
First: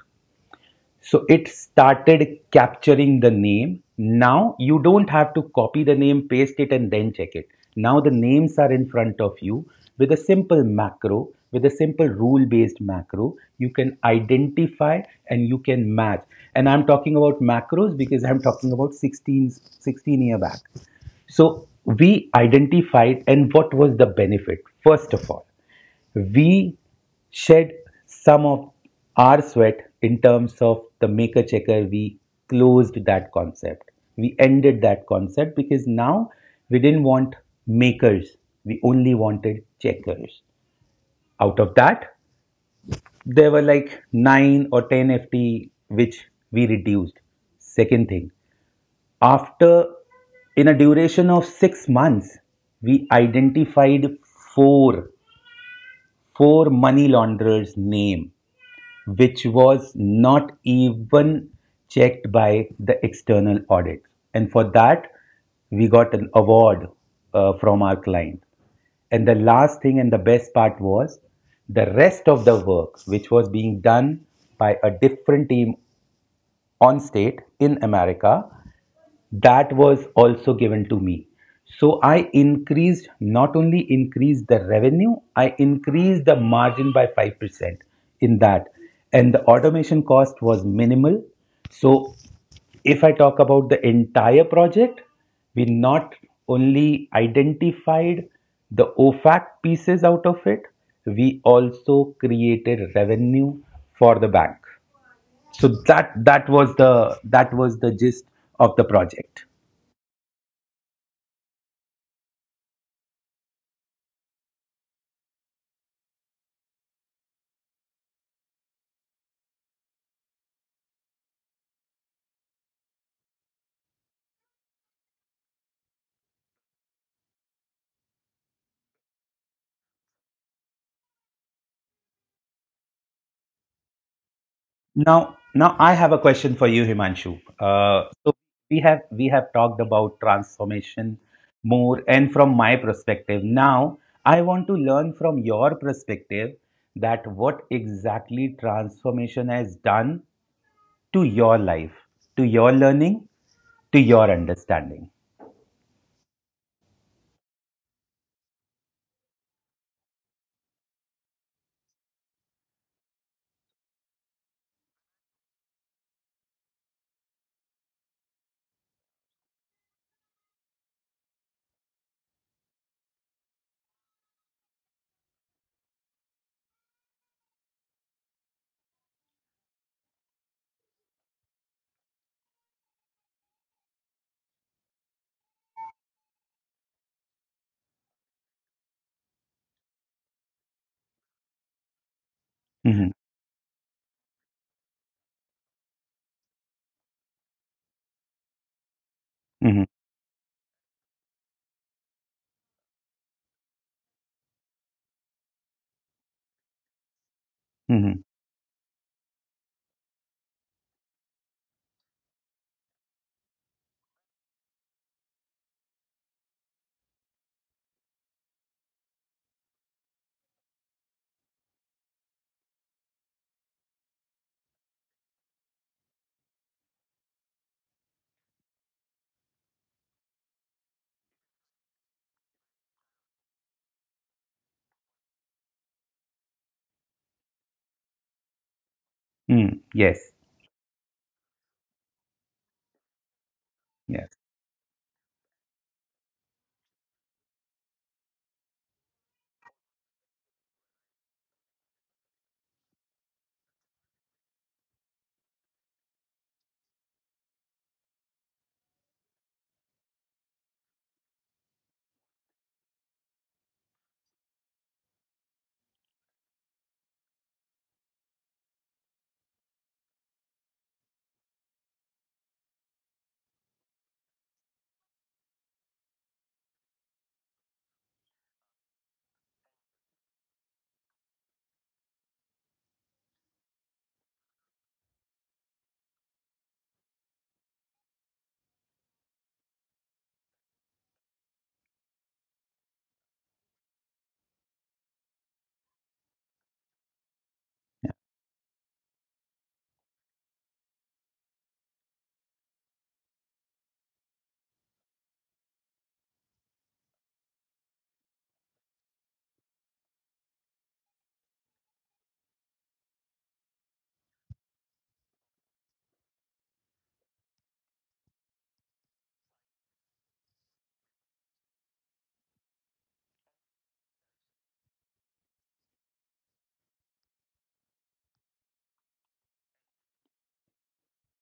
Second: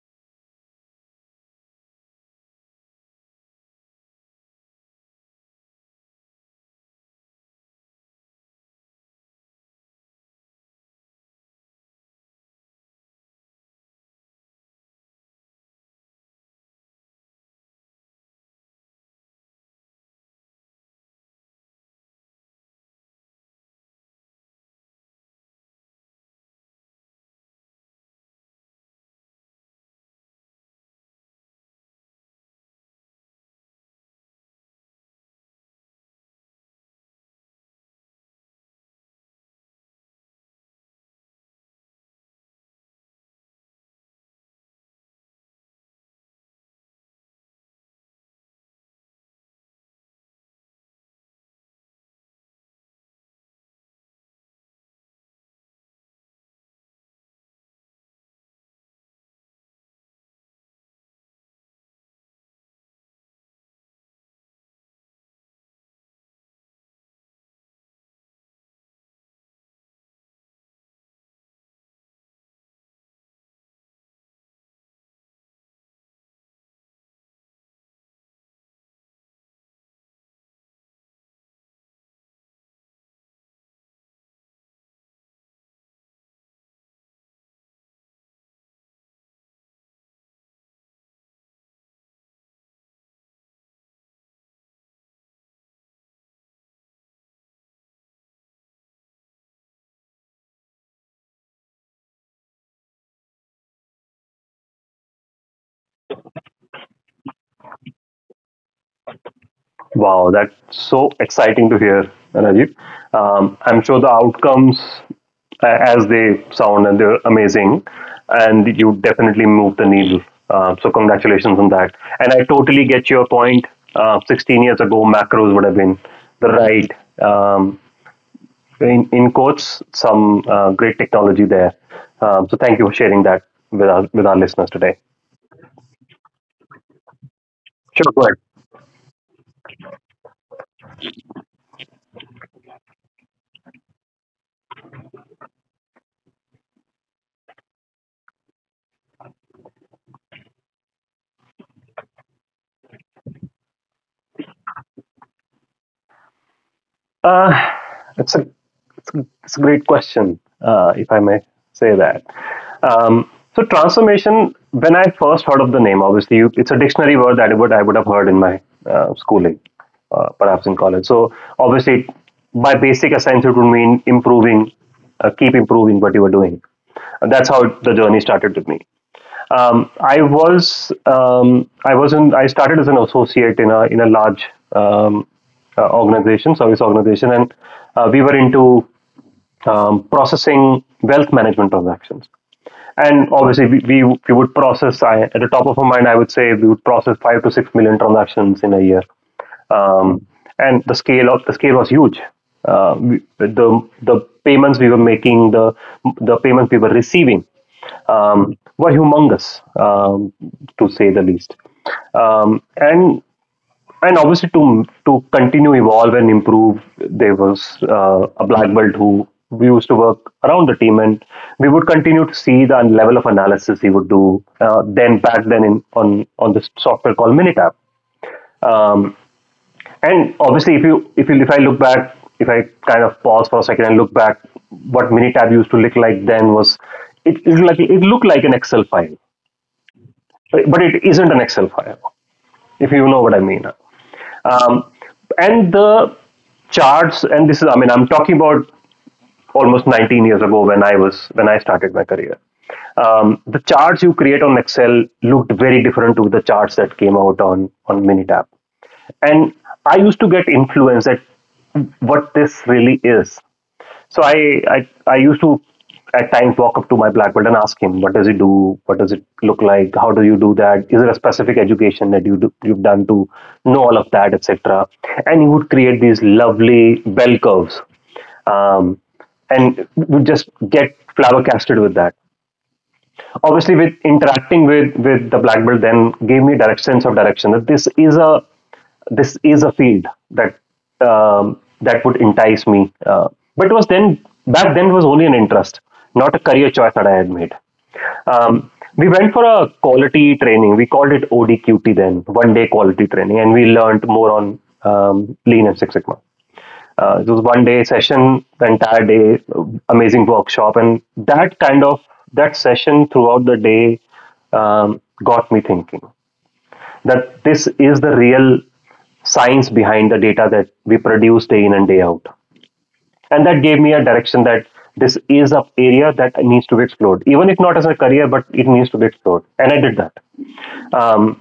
so it started capturing the name. Now you don't have to copy the name, paste it, and then check it. Now the names are in front of you with a simple macro, with a simple rule based macro. You can identify and you can match. And I'm talking about macros because I'm talking about sixteen year back. So we identified, and what was the benefit? First of all, we shed some of our sweat in terms of the maker checker. We closed that concept. We ended that concept because now we didn't want makers. We only wanted checkers. Out of that, there were like nine or 10 FT which we reduced. Second thing, after in a duration of 6 months, we identified four four money launderers' name which was not even checked by the external audit. And for that, we got an award from our client. And the last thing and the best part was the rest of the work, which was being done by a different team on state in America, that was also given to me. So I increased, not only increased the revenue, I increased the margin by 5% in that. And the automation cost was minimal. So if I talk about the entire project, we not only identified the OFAC pieces out of it, we also created revenue for the bank. So that was the gist of the project.
Wow, that's so exciting to hear, Ranjit. I'm sure the outcomes, as they sound, and they're amazing, and you definitely move the needle. So congratulations on that. And I totally get your point. 16 years ago, macros would have been the right, um, in quotes. Some great technology there. So thank you for sharing that with our listeners today.
Now, I have a question for you, Himanshu. Uh,
Sure, go ahead.
so we have talked about transformation more, and from my perspective, now I want to learn from your perspective that what exactly transformation has done to your life, to your learning, to your understanding.
Uh, it's a It's a great question, if I may say that. Um, so transformation, when I first heard of the name, obviously it's a dictionary word that I would have heard in my schooling, perhaps in college. So obviously, by basic essence, it would mean keep improving what you were doing. And that's how the journey started with me. I was in I started as an associate in a large um, organization, service organization, and we were into processing wealth management transactions.
Hmm.
And obviously, we would process, I, at the top of my mind, I would say we would process 5 to 6 million transactions in a year.
Hmm.
Um, and the scale of the scale was huge. Uh, we, the the payments we were making, the payments we were receiving,
Hmm.
were humongous, um, to say the least. Um, and and obviously to continue evolve and improve, there was a black belt who we used to work around the team, and we would continue to see the level of analysis he would do, then back then in on this software called Minitab. Um, and obviously, if I look back, if I kind of pause for a second and look back, what Minitab used to look like then was, it looked like an Excel file,
Hmm. Yes,
but it isn't an Excel file, if you know what I mean.
yes,
Um, and the charts, and this is, I mean, I'm talking about almost 19 years ago when when I started my career. The charts you create on Excel looked very different to the charts that came out on Minitab. And I used to get influenced at what this really is. So I used to at times walk up to my black belt and ask him, what does it do? What does it look like? How do you do that? Is there a specific education that you've done to know all of that, etc.? And he would create these lovely bell curves, um, and would just get flabbergasted with that. Obviously, with interacting with the black belt then, gave me direct sense of direction that this is a field that that would entice me, but it was then back then it was only an interest, not a career choice that I had made. um, we went for a quality training, we called it ODQT then, one day quality training, and we learned more on um, lean and Six Sigma. It was one day session, the entire day, amazing workshop, and that kind of that session throughout the day, got me thinking that this is the real science behind the data that we produce day in and day out. And that gave me a direction that this is an area that needs to be explored, even if not as a career, but it needs to be explored, and I did that. um,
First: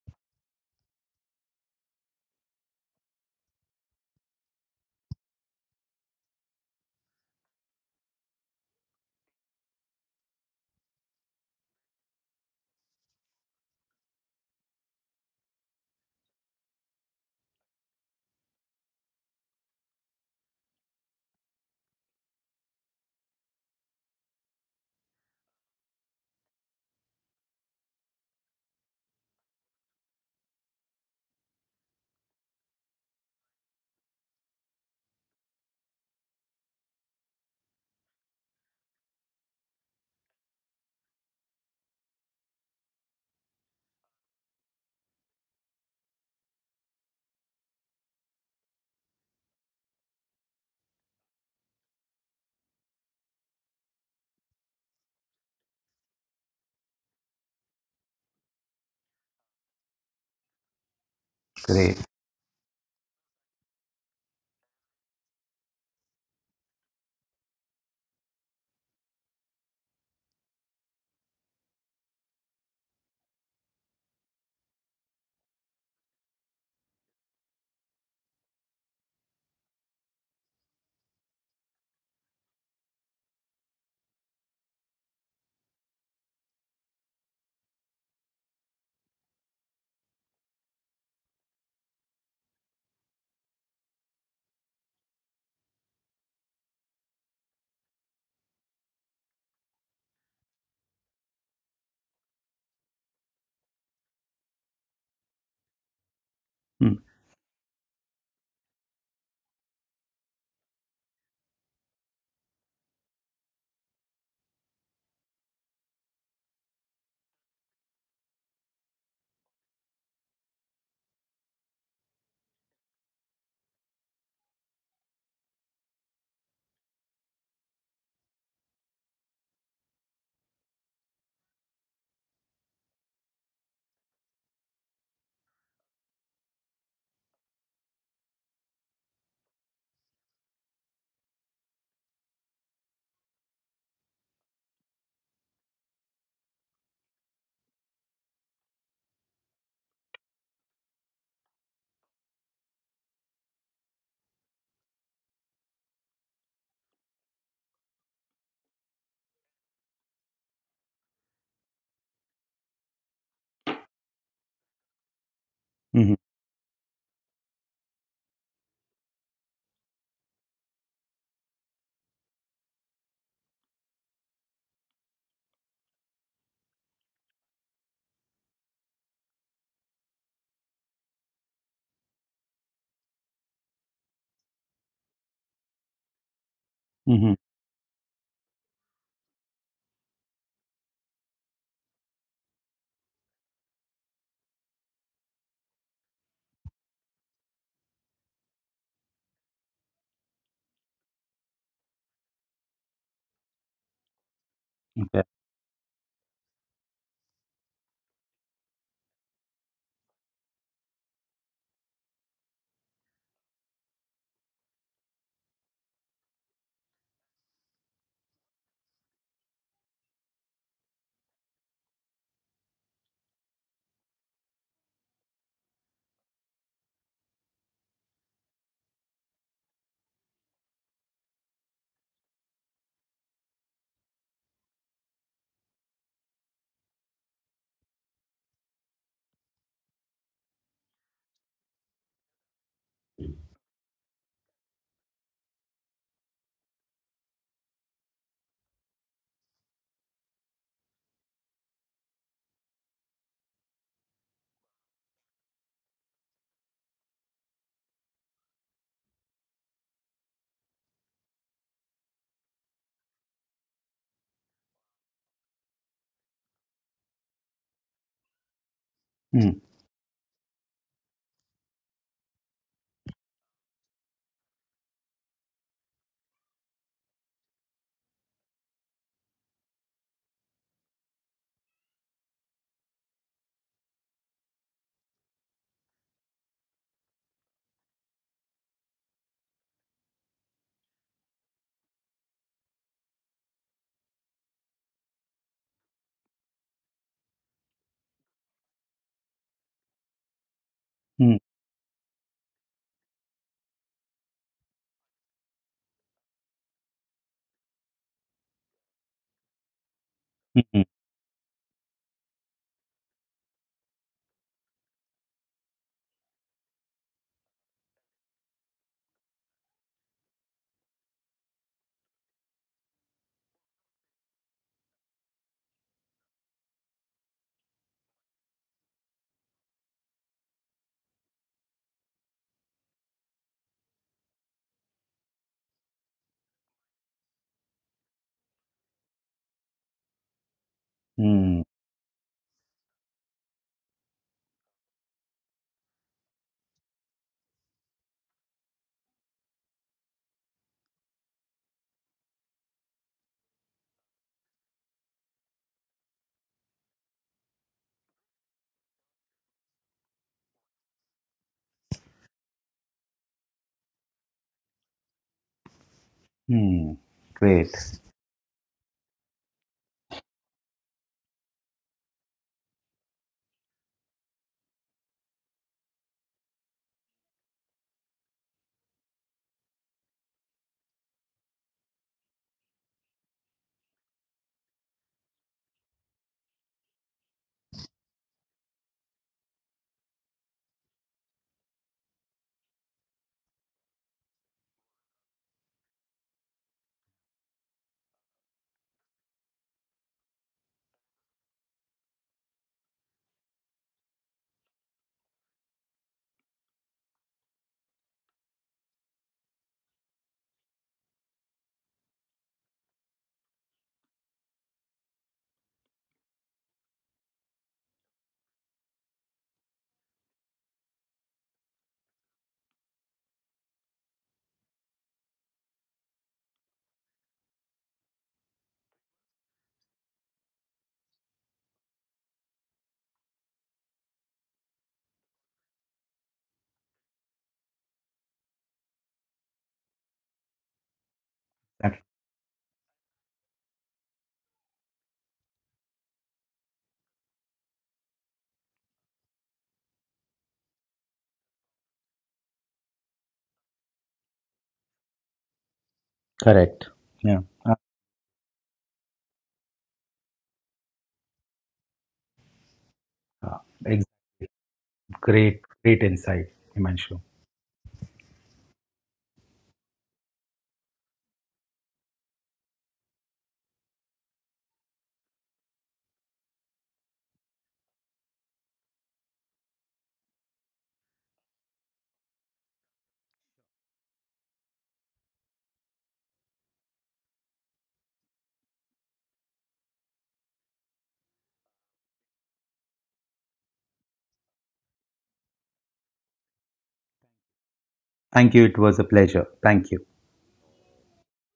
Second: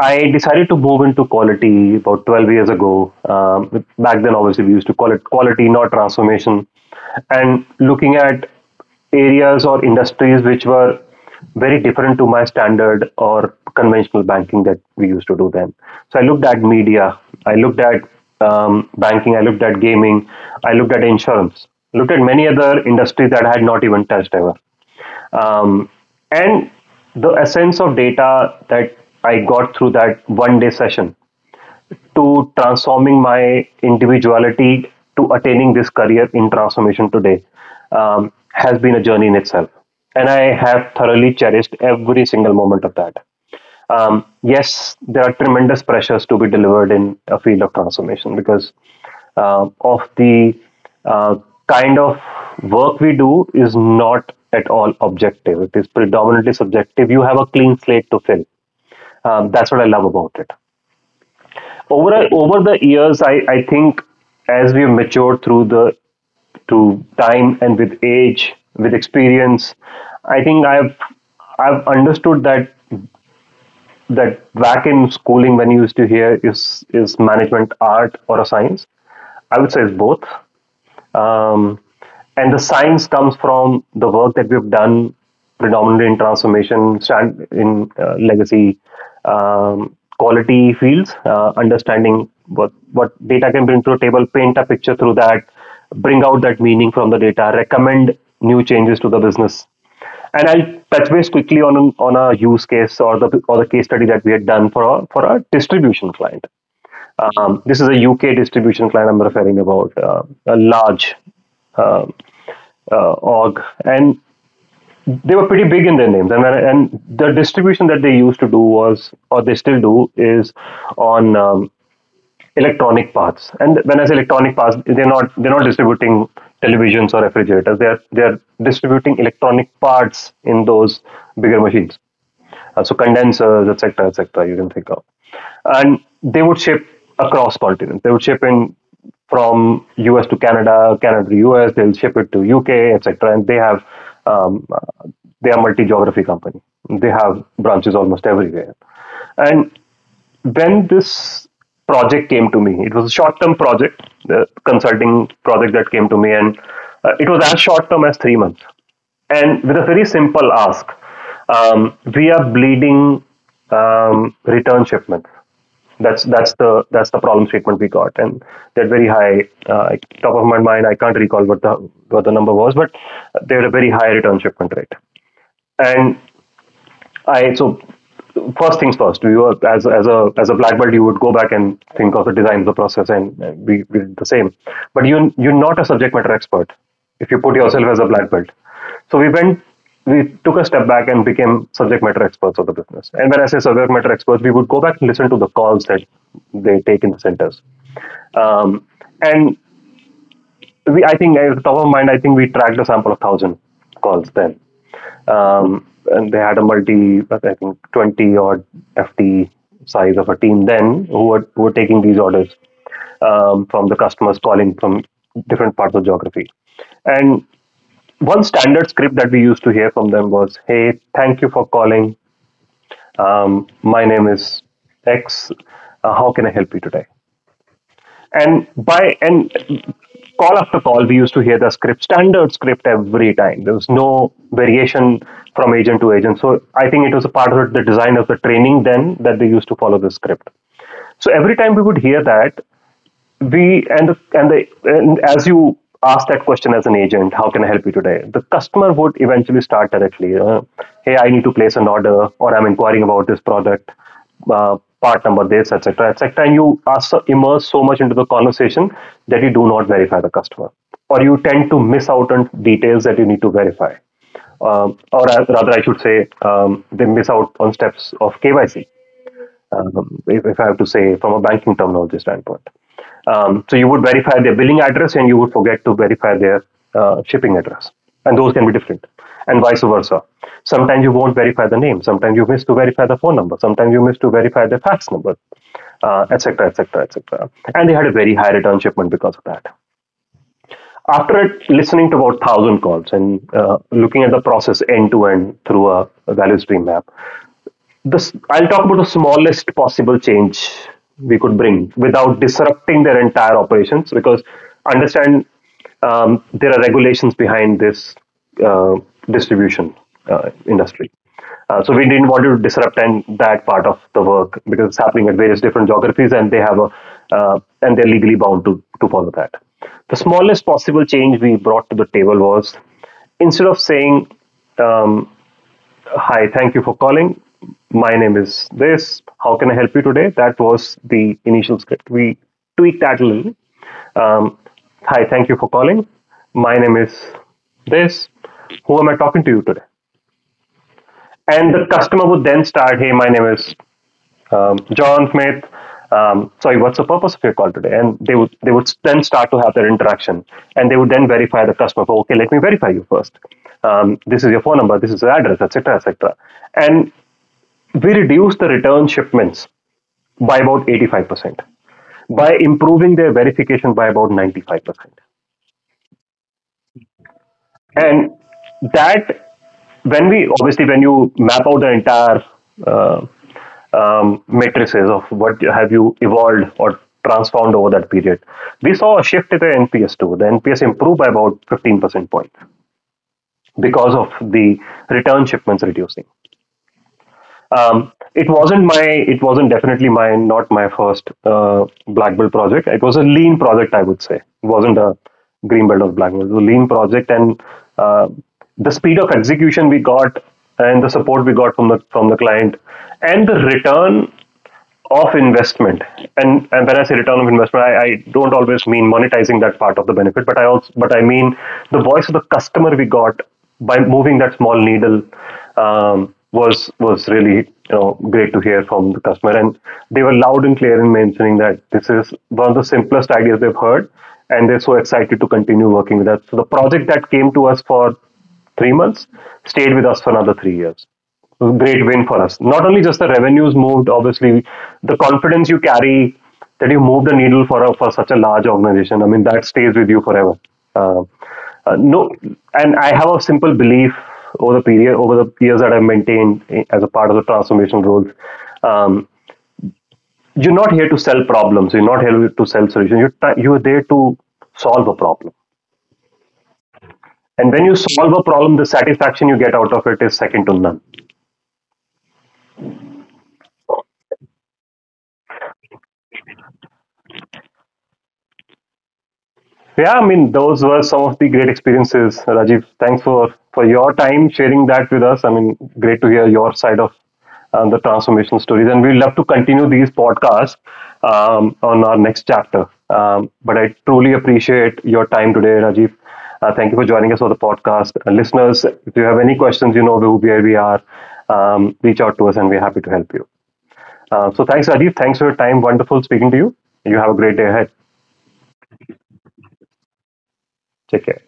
I decided to move into quality about 12 years ago. Back then, obviously, we used to call it quality, not transformation. And looking at areas or industries which were very different to my standard or conventional banking that we used to do then. So I looked at media, I looked at banking, I looked at gaming, I looked at insurance, looked at many other industries that I had not even touched ever. Um, and the essence of data that I got through that one day session, to transforming my individuality, to attaining this career in transformation today, has been a journey in itself. And I have thoroughly cherished every single moment of that. Yes, there are tremendous pressures to be delivered in a field of transformation, because of the uh, kind of work we do is not at all objective. It is predominantly subjective. You have a clean slate to fill. That's what I love about it.
great.
Over the years, I think, as we've matured through time and with age, with experience, I think I've understood that, back in schooling when you used to hear, is management art or a science, I would say it's both. Um, and the science comes from the work that we've done predominantly in transformation, stand in legacy quality fields, understanding what data can bring to the table, paint a picture through that, bring out that meaning from the data, recommend new changes to the business. And I'll touch base quickly on a use case, or the case study that we had done for a distribution client. This is a UK distribution client I'm referring about, a large uh, org, and they were pretty big in their names. And the distribution that they used to do was, or they still do, is on electronic parts. And when I say electronic parts, they're not distributing televisions or refrigerators. They're distributing electronic parts in those bigger machines, so condensers, etc., etc., you can think of, and they would ship across continents. They would ship in from US to Canada, Canada to US. They'll ship it to UK, etc. And they have um, uh, they are multi geography company. They have branches almost everywhere, and then this project came to me. It was a short-term project, the consulting project that came to me, and it was as short-term as 3 months, and with a very simple ask. We are bleeding return shipments.
Mm-hmm.
That's the problem statement we got, and they're very high. Top of my mind, I can't recall what the number was, but they're a very high return shipment rate. And I so first things first. You were, as a black belt, you would go back and think of the design, the process, and we did the same. But you're not a subject matter expert if
Hmm.
you put yourself as a black belt. So we went. We took a step back and became subject matter experts of the business. And when I say subject matter experts, we would go back and listen to the calls that they take in the centers. Um, and we, I think, at the top of mind, I think we tracked a sample of thousand calls then.
Okay.
And they had a multi, I think, 20 odd FT size of a team then, who were taking these orders from the customers calling from different parts of geography, and one standard script that we used to hear from them was, "Hey, thank you for calling. My name is X. How can I help you today?" And call after call we used to hear the script standard script every time. There was no variation from agent to agent, so I think it was a part of the design of the training then, that they used to follow the script. So every time we would hear that, we and the, and the and as you ask that question as an agent, how can I help you today, the customer would eventually start directly, hey, I need to place an order, or I'm inquiring about this product, part number this, etc., etc. And you are immerse so much into the conversation that you do not verify the customer, or you tend to miss out on details that you need to verify, or, rather I should say, they miss out on steps of KYC,
Mm-hmm.
if I have to say from a banking terminology standpoint. So you would verify their billing address, and you would forget to verify their shipping address. And those can be different and vice versa. Sometimes you won't verify the name. Sometimes you miss to verify the phone number. Sometimes you miss to verify the fax number, etc., etc., etc. And they had a very high return shipment because of that. After listening to about 1,000 calls and looking at the process end to end through a value stream map, this I'll talk about the smallest possible change we could bring without disrupting their entire operations because understand, there are regulations behind this uh, distribution
Hmm.
industry. So we didn't want to disrupt and that part of the work because it's happening at various different geographies, and they have a and they're legally bound to follow that. The smallest possible change we brought to the table was, instead of saying um, "Hi, thank you for calling. My name is this. How can I help you today?" That was the initial script. We tweaked that a little. Um, "Hi, thank you for calling. My name is this. Who am I talking to you today?"
Hmm.
And the customer would then start, "Hey, my name is John Smith." "Sorry, what's the purpose of your call today?" And they would then start to have their interaction, and they would then verify the customer. For "okay, let me verify you first. This is your phone number. This is your address, et cetera, et cetera." And we reduced the return shipments by about 85% by improving their verification by about 95%.
Hmm. Great.
And that, when we obviously, when you map out the entire uh, matrices of what have you evolved or transformed over that period, we saw a shift in the NPS too. The NPS improved by about 15% point because of the return shipments reducing. It wasn't my, it wasn't definitely my, not my first black belt project. It was a lean project, I would say. It wasn't a green belt or black belt. It was a lean project, and uh, the speed of execution we got, and the support we got from the client, and the return of investment. And when I say return of investment, I don't always mean monetizing that part of the benefit, but I also but I mean the voice of the customer we got by moving that small needle was really, you know, great to hear from the customer. And they were loud and clear in mentioning that this is one of the simplest ideas they've heard, and they're so excited to continue working with us. So the project that came to us for 3 months stayed with us for another 3 years. Great win for us. Not only just the revenues moved, obviously, the confidence you carry that you move the needle for such a large organization. I mean, that stays with you forever. Uh, no, and I have a simple belief over the period over the years that I've maintained as a part of the transformation roles. Um, you're not here to sell problems. You're not here to sell solutions. You're there to solve a problem.
Correct. Yeah. Uh,
And when you solve a problem, the satisfaction you get out of it is second to none.
uh, ex- Great, great insight, Himanshu.
Yeah, I mean, those were some of the great experiences, Rajiv. Thanks for your time sharing that with us. I mean, great to hear your side of the transformation stories, and we'd love to continue these podcasts on our next chapter. But I truly appreciate your time today, Rajiv. Thank you for joining us for the podcast. Listeners, if you have any questions, you know who where we are. Reach out to us, and we're happy to help you. So, thanks, Rajiv. Thanks for your time. Wonderful speaking to you. You have a great day ahead.
Thank you. It was a pleasure. Thank you.
Take care.